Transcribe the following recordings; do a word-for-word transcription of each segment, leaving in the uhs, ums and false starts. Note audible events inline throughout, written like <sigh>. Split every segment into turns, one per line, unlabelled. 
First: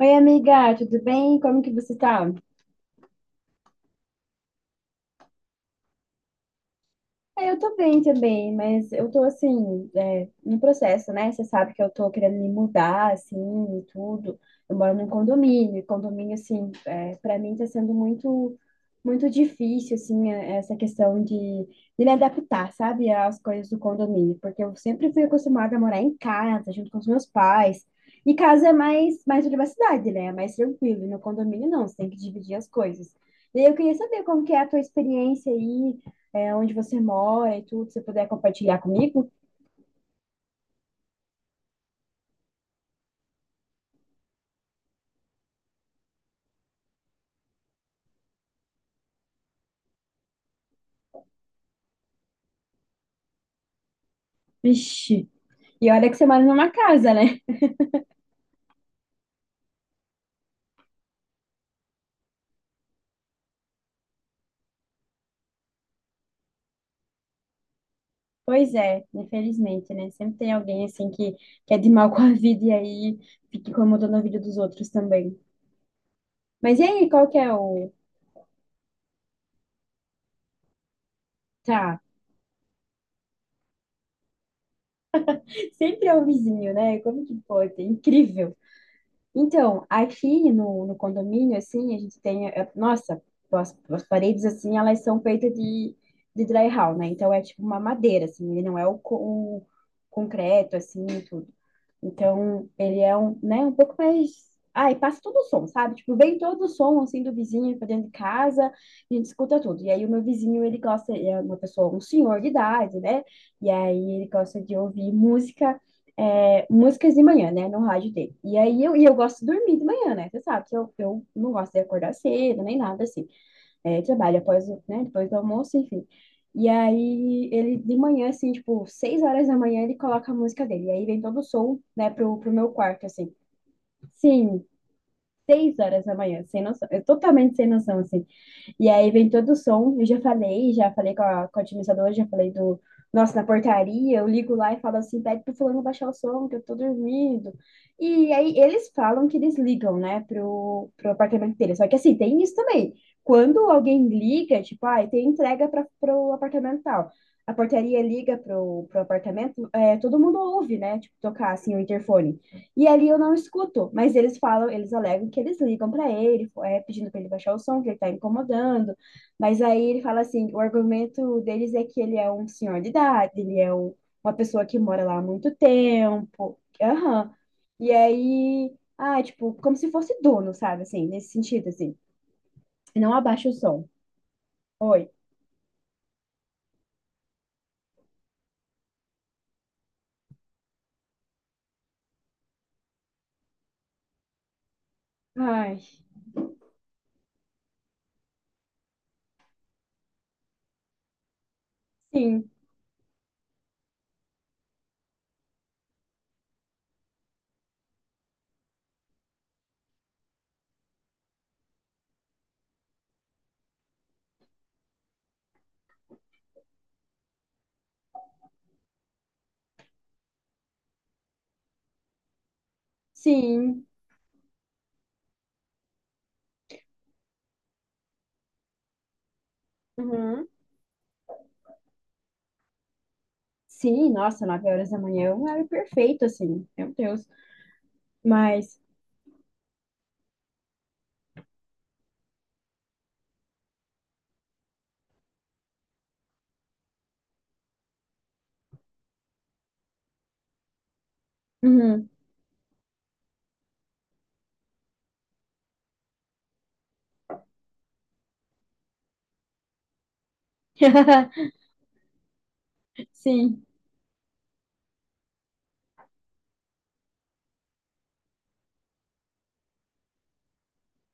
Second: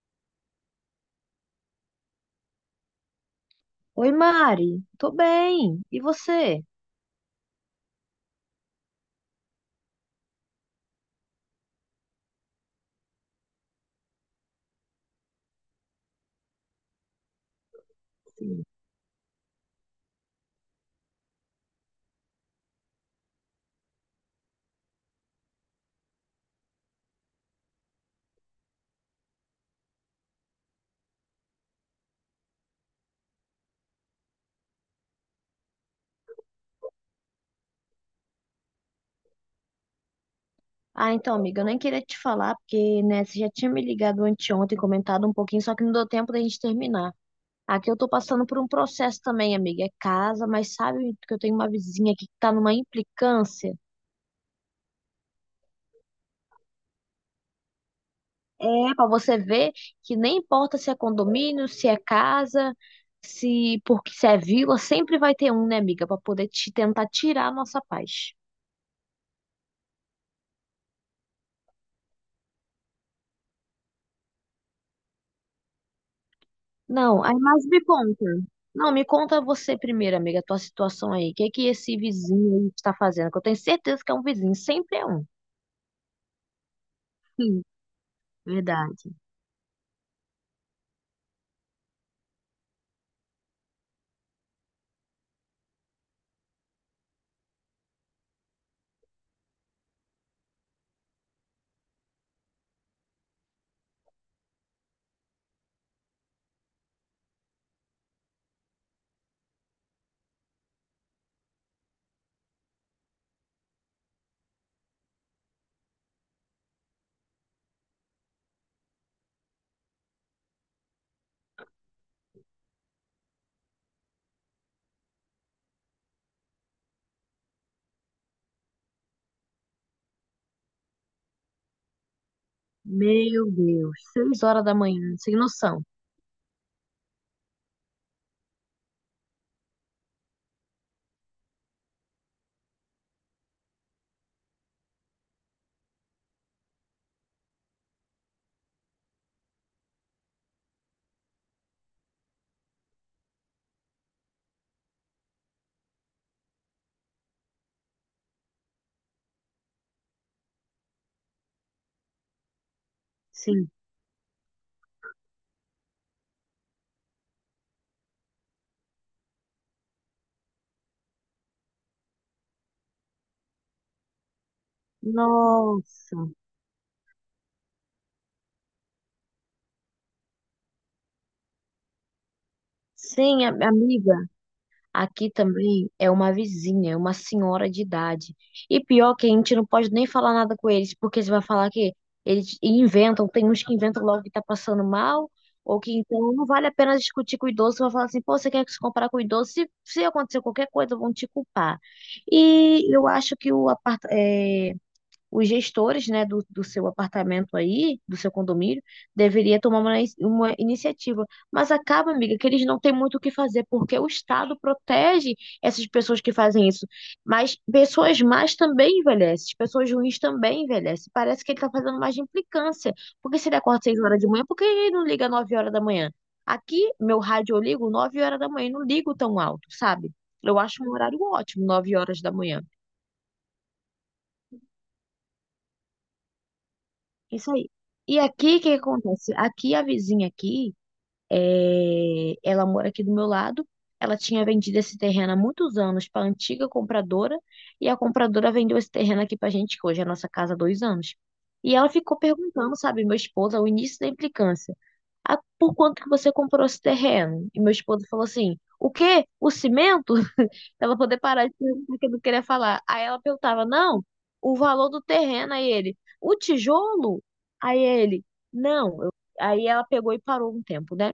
Oi, amiga, tudo bem? Como que você tá?
Oi, Mari. Tô bem. E você?
É, eu tô bem também, mas eu tô assim, é, no processo, né? Você sabe que eu tô querendo me mudar, assim, e tudo. Eu moro num condomínio, e condomínio, assim, é, para mim tá sendo muito,
Sim.
muito difícil, assim, é- essa questão de, de me adaptar, sabe, às coisas do condomínio, porque eu sempre fui acostumada a morar em casa, junto com os meus pais. E casa é mais, mais privacidade, né? É mais tranquilo. E no condomínio, não, você tem que dividir as coisas. E aí eu queria saber como que é a tua experiência aí, é, onde você mora e tudo, se você puder compartilhar comigo?
Ah, então, amiga, eu nem queria te falar, porque, né, você já tinha me ligado anteontem, comentado um pouquinho, só que não deu tempo da gente terminar. Aqui eu tô passando por um processo também, amiga. É casa, mas sabe que eu tenho uma vizinha aqui que tá numa implicância?
Vixe, e olha que você mora numa casa, né? <laughs>
É, pra você ver que nem importa se é condomínio, se é casa, se porque se é vila, sempre vai ter um, né, amiga, pra poder te tentar tirar a nossa paz.
Pois é, infelizmente, né? Sempre tem alguém assim que, que é de mal <laughs> com a vida e aí fica incomodando a vida dos outros também. Mas e aí,
Não,
qual
aí
que é
mais me
o.
conta. Não, me conta você primeiro, amiga, a tua situação aí. O que é que esse
Tá,
vizinho aí está fazendo? Que eu tenho certeza que é um vizinho, sempre é um.
<laughs> sempre é o vizinho, né? Como que
Sim,
pode? É incrível.
verdade.
Então, aqui no, no condomínio, assim, a gente tem, eh, nossa, as, as paredes, assim, elas são feitas de, de drywall, né? Então, é tipo uma madeira, assim, ele não é o, co- o concreto, assim, tudo. Então, ele é um, né, um pouco mais. Ah, e passa todo o som, sabe? Tipo, vem todo o som, assim, do vizinho pra dentro de casa, a gente escuta tudo. E aí, o meu vizinho, ele gosta, ele é uma pessoa, um senhor de idade, né? E aí, ele gosta de ouvir música, é, músicas de manhã, né, no rádio dele. E aí, eu, e eu gosto de dormir de manhã, né? Você sabe que eu, eu não gosto de acordar cedo, nem nada assim, é, trabalho após, o- né, depois do almoço, enfim. E aí ele de manhã, assim, tipo, seis horas da manhã, ele coloca a música dele. E aí vem todo o som, né, pro, pro meu quarto, assim.
Meu Deus, Seis
Sim,
horas da manhã, sem
seis
noção.
horas da manhã, sem noção. Eu totalmente sem noção, assim. E aí vem todo o som. Eu já falei, já falei com a, com a administradora, já falei do. Nossa, na portaria, eu ligo lá e falo assim: pede pro fulano baixar o som, que eu tô dormindo. E aí eles falam que eles ligam, né, pro, pro apartamento dele. Só que assim, tem isso também. Quando alguém liga, tipo, ah, tem entrega para pro apartamento tal. A portaria liga pro, pro apartamento, é, todo mundo ouve, né, tipo, tocar assim o interfone. E ali eu não
Sim.
escuto, mas eles falam, eles alegam que eles ligam para ele, é, pedindo para ele baixar o som, que ele está incomodando. Mas aí ele fala assim, o argumento deles é que ele é um senhor de idade, ele é um- uma pessoa que mora lá há muito
Nossa.
tempo. Aham. E aí, ah, tipo, como se fosse dono, sabe, assim, nesse sentido, assim. Não
Sim,
abaixa
a-
o som.
amiga.
Oi.
Aqui também é uma vizinha, é uma senhora de idade. E pior que a gente não pode nem falar nada com eles, porque você vai falar que eles inventam, tem uns que inventam logo que tá passando mal, ou
Ai,
que então não vale a pena discutir com o idoso. Você vai falar assim, pô, você quer se comparar com o idoso? Se, se acontecer qualquer coisa, vão te culpar.
sim,
E eu acho que o apartamento, os gestores, né, do, do seu apartamento aí, do seu condomínio, deveria tomar uma, inici- uma iniciativa. Mas acaba, amiga, que eles não têm muito o que fazer, porque o Estado protege essas pessoas que fazem isso. Mas pessoas más também envelhecem, pessoas ruins também envelhecem. Parece que ele está fazendo mais de implicância. Porque se ele acorda
sim.
seis horas de manhã, por que ele não liga nove horas da manhã? Aqui, meu rádio eu ligo nove horas da manhã, e não ligo tão alto, sabe?
Uhum.
Eu acho um horário ótimo, nove horas da manhã.
Sim, nossa, nove horas da manhã é um horário perfeito, assim, meu Deus.
Isso aí. E aqui, o que que
Mas.
acontece? Aqui, a vizinha aqui, é, ela mora aqui do meu lado. Ela tinha vendido esse terreno há muitos anos para a antiga compradora. E a compradora vendeu esse terreno aqui para a gente, que hoje é a nossa casa há dois anos. E ela
Uhum.
ficou perguntando, sabe, meu esposo, ao início da implicância, ah, por quanto que você comprou esse terreno? E meu esposo falou assim, o quê? O cimento? Pra ela poder parar de
<laughs>
perguntar o que ele queria falar. Aí ela perguntava,
Sim.
não, o valor do terreno, aí ele, o tijolo? Aí ele, não. Eu- aí ela pegou e parou um tempo, né?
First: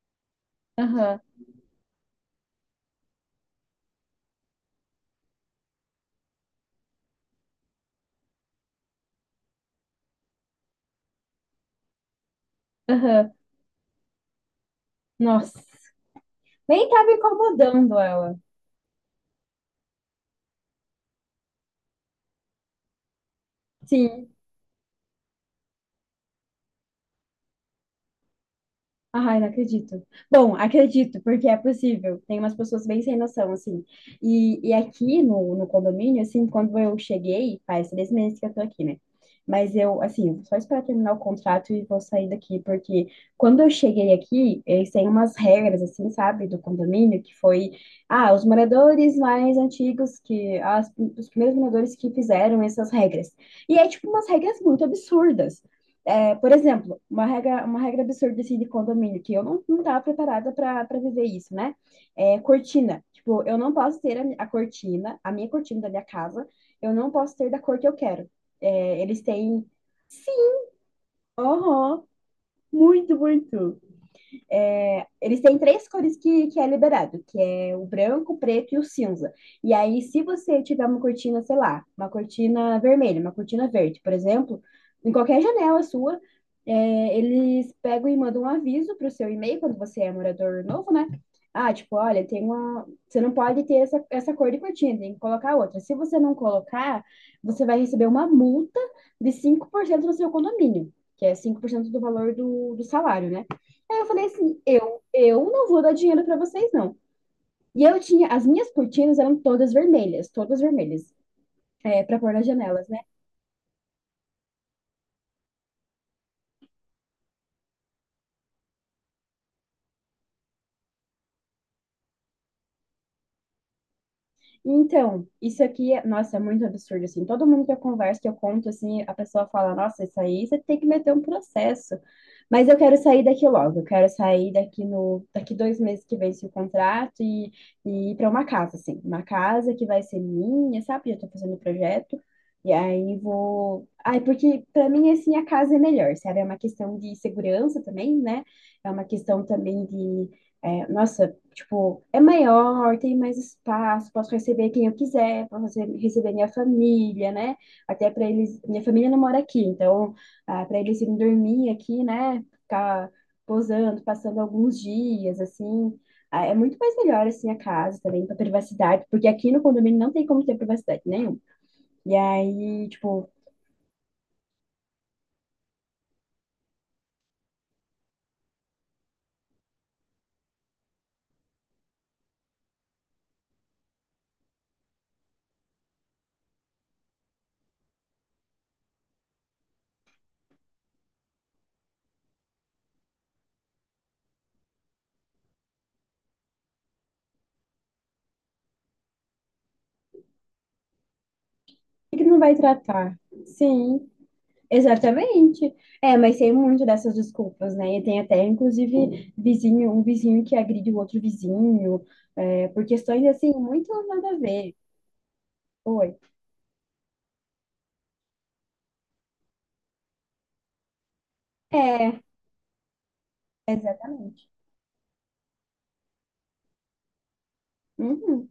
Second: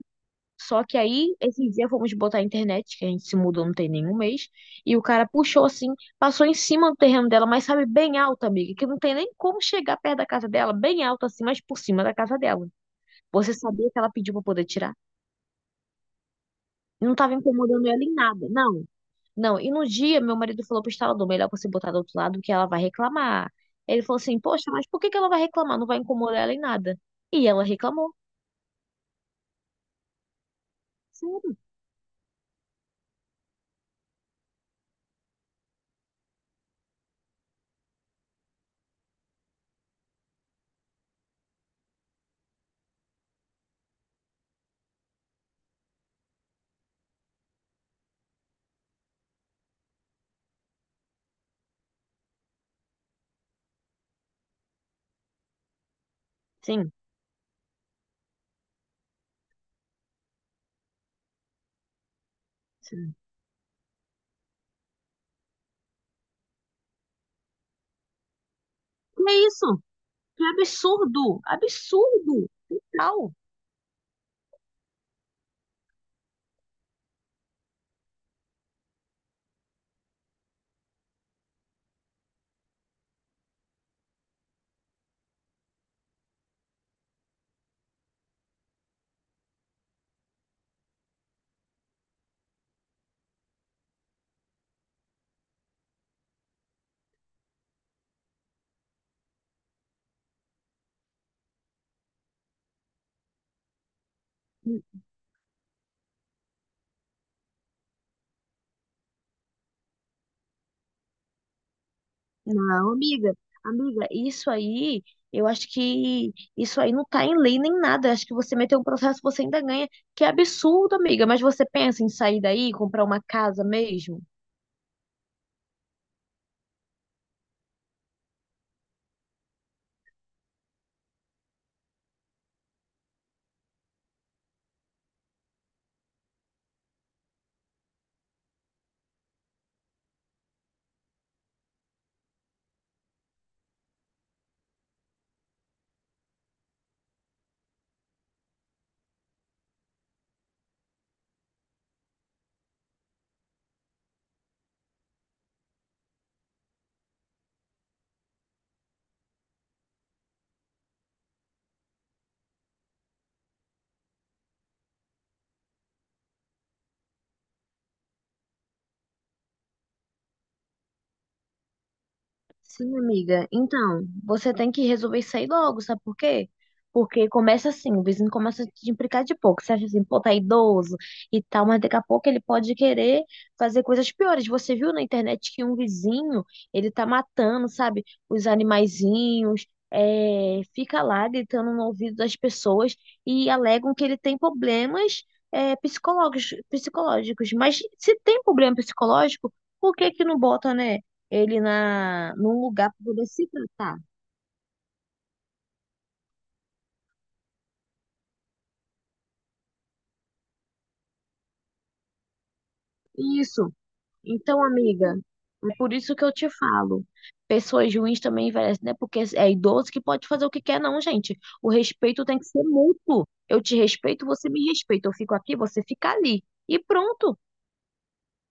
Só que
Aham.
aí, esses dias fomos botar a internet, que a gente se mudou não tem nenhum mês, e o cara puxou assim, passou em cima do terreno dela, mas sabe, bem alto, amiga, que não tem nem como chegar perto da casa dela, bem alto assim, mas por cima da casa dela.
Aham.
Você sabia que ela pediu pra poder tirar?
Nossa. Nem tava
Não tava incomodando
incomodando
ela em
ela.
nada, não. Não, e no dia meu marido falou pro instalador, melhor você botar do outro lado que ela vai reclamar. Ele falou
Sim.
assim, poxa, mas por que que ela vai reclamar? Não vai incomodar ela em nada. E ela reclamou.
Ai, não acredito. Bom, acredito, porque é
Sim,
possível. Tem umas pessoas bem sem noção, assim. E, e aqui no, no condomínio, assim, quando eu cheguei, faz três meses que eu tô aqui, né? Mas eu, assim, vou só esperar terminar o contrato e vou sair daqui, porque quando eu cheguei aqui, eles têm umas regras, assim, sabe, do condomínio, que foi, ah, os moradores mais antigos, que as, os primeiros moradores que fizeram essas regras. E é, tipo, umas regras muito absurdas. É, por
sim,
exemplo, uma regra, uma regra absurda assim, de condomínio, que eu não, não estava preparada para viver isso, né? É cortina.
sim.
Tipo, eu não posso ter a, a cortina, a minha cortina da minha casa, eu não posso ter da cor que eu quero. É, eles
Que é
têm.
isso? Que absurdo!
Aham,
Absurdo!
muito,
Total!
muito. É, eles têm três cores que, que é liberado, que é o branco, o preto e o cinza. E aí, se você tiver uma cortina, sei lá, uma cortina vermelha, uma cortina verde, por exemplo, em qualquer janela sua, é, eles pegam e mandam um aviso para o seu e-mail, quando você é morador novo, né? Ah, tipo, olha, tem uma. Você não pode ter essa, essa cor de cortina, tem que colocar outra. Se você não colocar, você vai receber uma multa de cinco por cento do seu condomínio, que é cinco por cento do valor do, do salário, né? Aí eu falei assim,
N-
eu, eu não vou dar dinheiro pra vocês, não. E eu tinha, as minhas cortinas eram todas vermelhas, todas vermelhas, é, para pôr nas janelas,
Não,
né?
amiga, amiga, isso aí, eu acho que isso aí não tá em lei nem nada. Acho que você meteu um processo, você ainda ganha. Que absurdo, amiga. Mas você pensa em sair daí, comprar uma casa mesmo?
Então, isso aqui, é- nossa, é muito absurdo, assim. Todo mundo que eu converso, que eu conto, assim, a pessoa fala, nossa, isso aí você tem que meter um processo. Mas eu quero sair daqui logo, eu quero sair daqui no, daqui dois meses que vence o contrato e, e ir para uma casa, assim. Uma casa que vai ser minha, sabe? Eu tô fazendo o projeto. E aí vou. Ai, porque para mim, assim, a casa é melhor, sabe? É uma questão de segurança também, né? É uma questão também de. é, nossa, tipo, é maior, tem mais espaço, posso receber quem eu quiser, posso rece- receber minha família, né? Até para eles, minha família não mora aqui, então, para eles irem dormir aqui, né? Ficar posando, passando alguns dias, assim. Ah, é muito mais melhor, assim, a casa também, para privacidade, porque aqui no condomínio não tem como ter privacidade nenhuma. E aí,
Sim,
tipo,
amiga.
por
Então, você tem que resolver isso aí logo, sabe por quê? Porque começa assim, o vizinho começa a te implicar de pouco. Você acha assim, pô, tá idoso e tal, mas daqui a pouco ele pode querer fazer coisas piores. Você viu na internet que um vizinho, ele tá matando, sabe, os animaizinhos, é, fica lá gritando no ouvido das pessoas e alegam que ele tem problemas, é, psicológicos, psicológicos. Mas se tem problema psicológico, por que que não bota, né, ele
que que
na
não vai
num lugar para
tratar?
poder se tratar?
Sim, exatamente. É, mas tem muito dessas desculpas, né? E tem até, inclusive, vizinho, um vizinho que agride o outro vizinho, é, por questões assim,
Isso.
muito nada a
Então,
ver.
amiga, é por
Oi.
isso que eu te falo. Pessoas ruins também envelhecem, né? Porque é idoso que pode fazer o que quer, não, gente. O
É,
respeito tem que ser mútuo. Eu te respeito, você
exatamente.
me respeita. Eu fico aqui, você fica ali. E pronto.
Uhum.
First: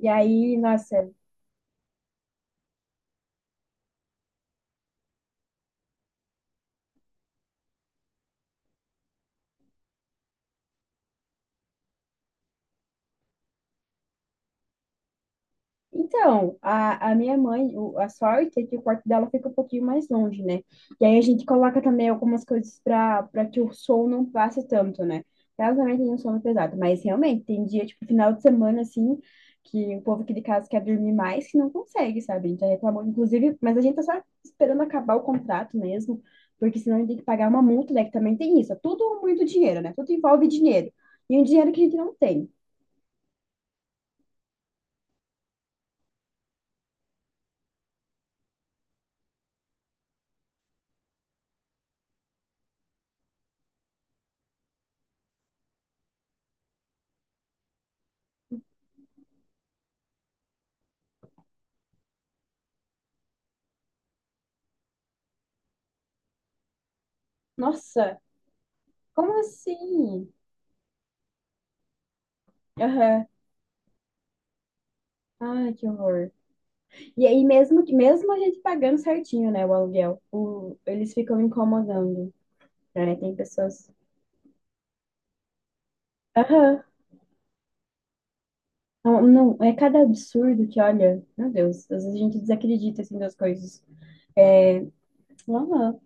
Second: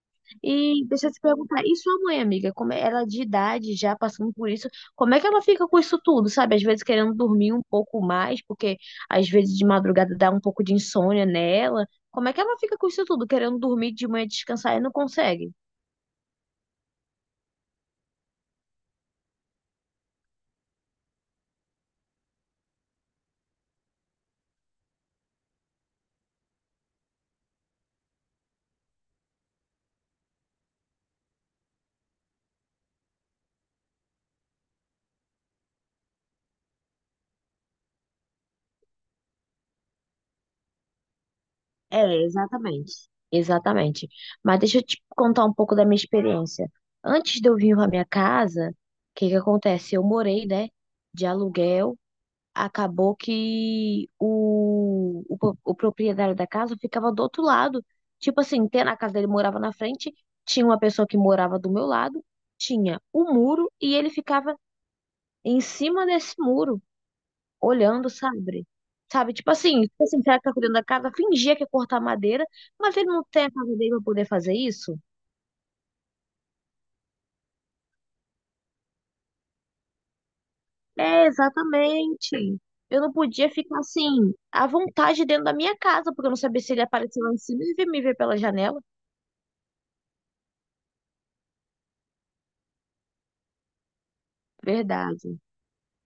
E aí,
E deixa
nossa,
eu te perguntar, e sua mãe, amiga, como é- ela de idade já passando por isso, como é que ela fica com isso tudo, sabe? Às vezes querendo dormir um pouco mais, porque às vezes de madrugada dá um pouco de insônia nela. Como é que ela fica com isso tudo, querendo dormir de manhã descansar e não consegue?
então, a, a minha mãe, o- a sorte é que o quarto dela fica um pouquinho mais longe, né? E aí a gente coloca também algumas coisas para para que o som não passe tanto, né? Ela também tem um sono pesado, mas realmente tem dia, tipo, final de semana, assim, que o povo aqui de casa quer dormir mais que não consegue, sabe? A gente já reclamou, inclusive, mas a gente tá só esperando acabar o contrato mesmo, porque senão a gente tem que pagar uma multa, né? Que também tem isso. É tudo muito dinheiro, né? Tudo envolve dinheiro. E um dinheiro que a gente não
É,
tem.
exatamente. Exatamente. Mas deixa eu te contar um pouco da minha experiência. Antes de eu vir para minha casa, o que que acontece? Eu morei, né, de aluguel, acabou que o, o, pro- o proprietário da casa ficava do outro lado. Tipo assim, tem- na casa dele morava na frente, tinha uma pessoa que morava do meu lado, tinha o muro e ele ficava em cima desse muro, olhando,
Nossa,
sabe?
como
Sabe, tipo assim, tipo assim,
assim?
será que tá cuidando da casa? Fingia que ia cortar madeira, mas ele não
Aham.
tem a casa dele pra poder fazer isso?
Ai, que horror. E aí, mesmo, que- mesmo a gente pagando certinho, né, o aluguel, o, eles
É,
ficam incomodando,
exatamente. Eu não
né? Tem
podia ficar
pessoas.
assim, à vontade dentro da minha casa, porque eu não sabia se
Aham.
ele apareceu lá em cima e ia me ver pela janela.
Não, não, é cada absurdo que, olha, meu Deus, às vezes a gente desacredita, assim, das coisas. É,
Verdade.
aham.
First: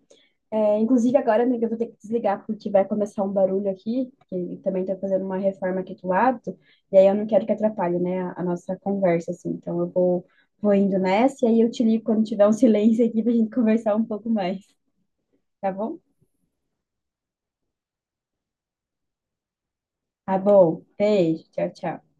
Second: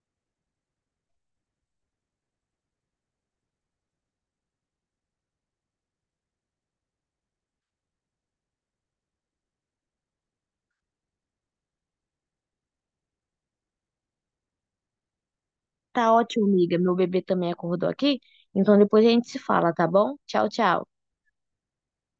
É, inclusive, agora, amiga, eu vou ter que desligar porque vai começar um barulho aqui, que também tá fazendo uma reforma aqui do lado, e aí eu não quero que atrapalhe, né, a, a nossa conversa, assim. Então, eu vou, vou indo nessa, e aí eu te ligo quando tiver um <laughs> silêncio aqui pra gente conversar um pouco mais, tá bom?
Tá ótimo, amiga. Meu bebê também acordou aqui. Então depois a gente se fala, tá bom?
Tá
Tchau,
bom.
tchau.
Beijo. Tchau, tchau.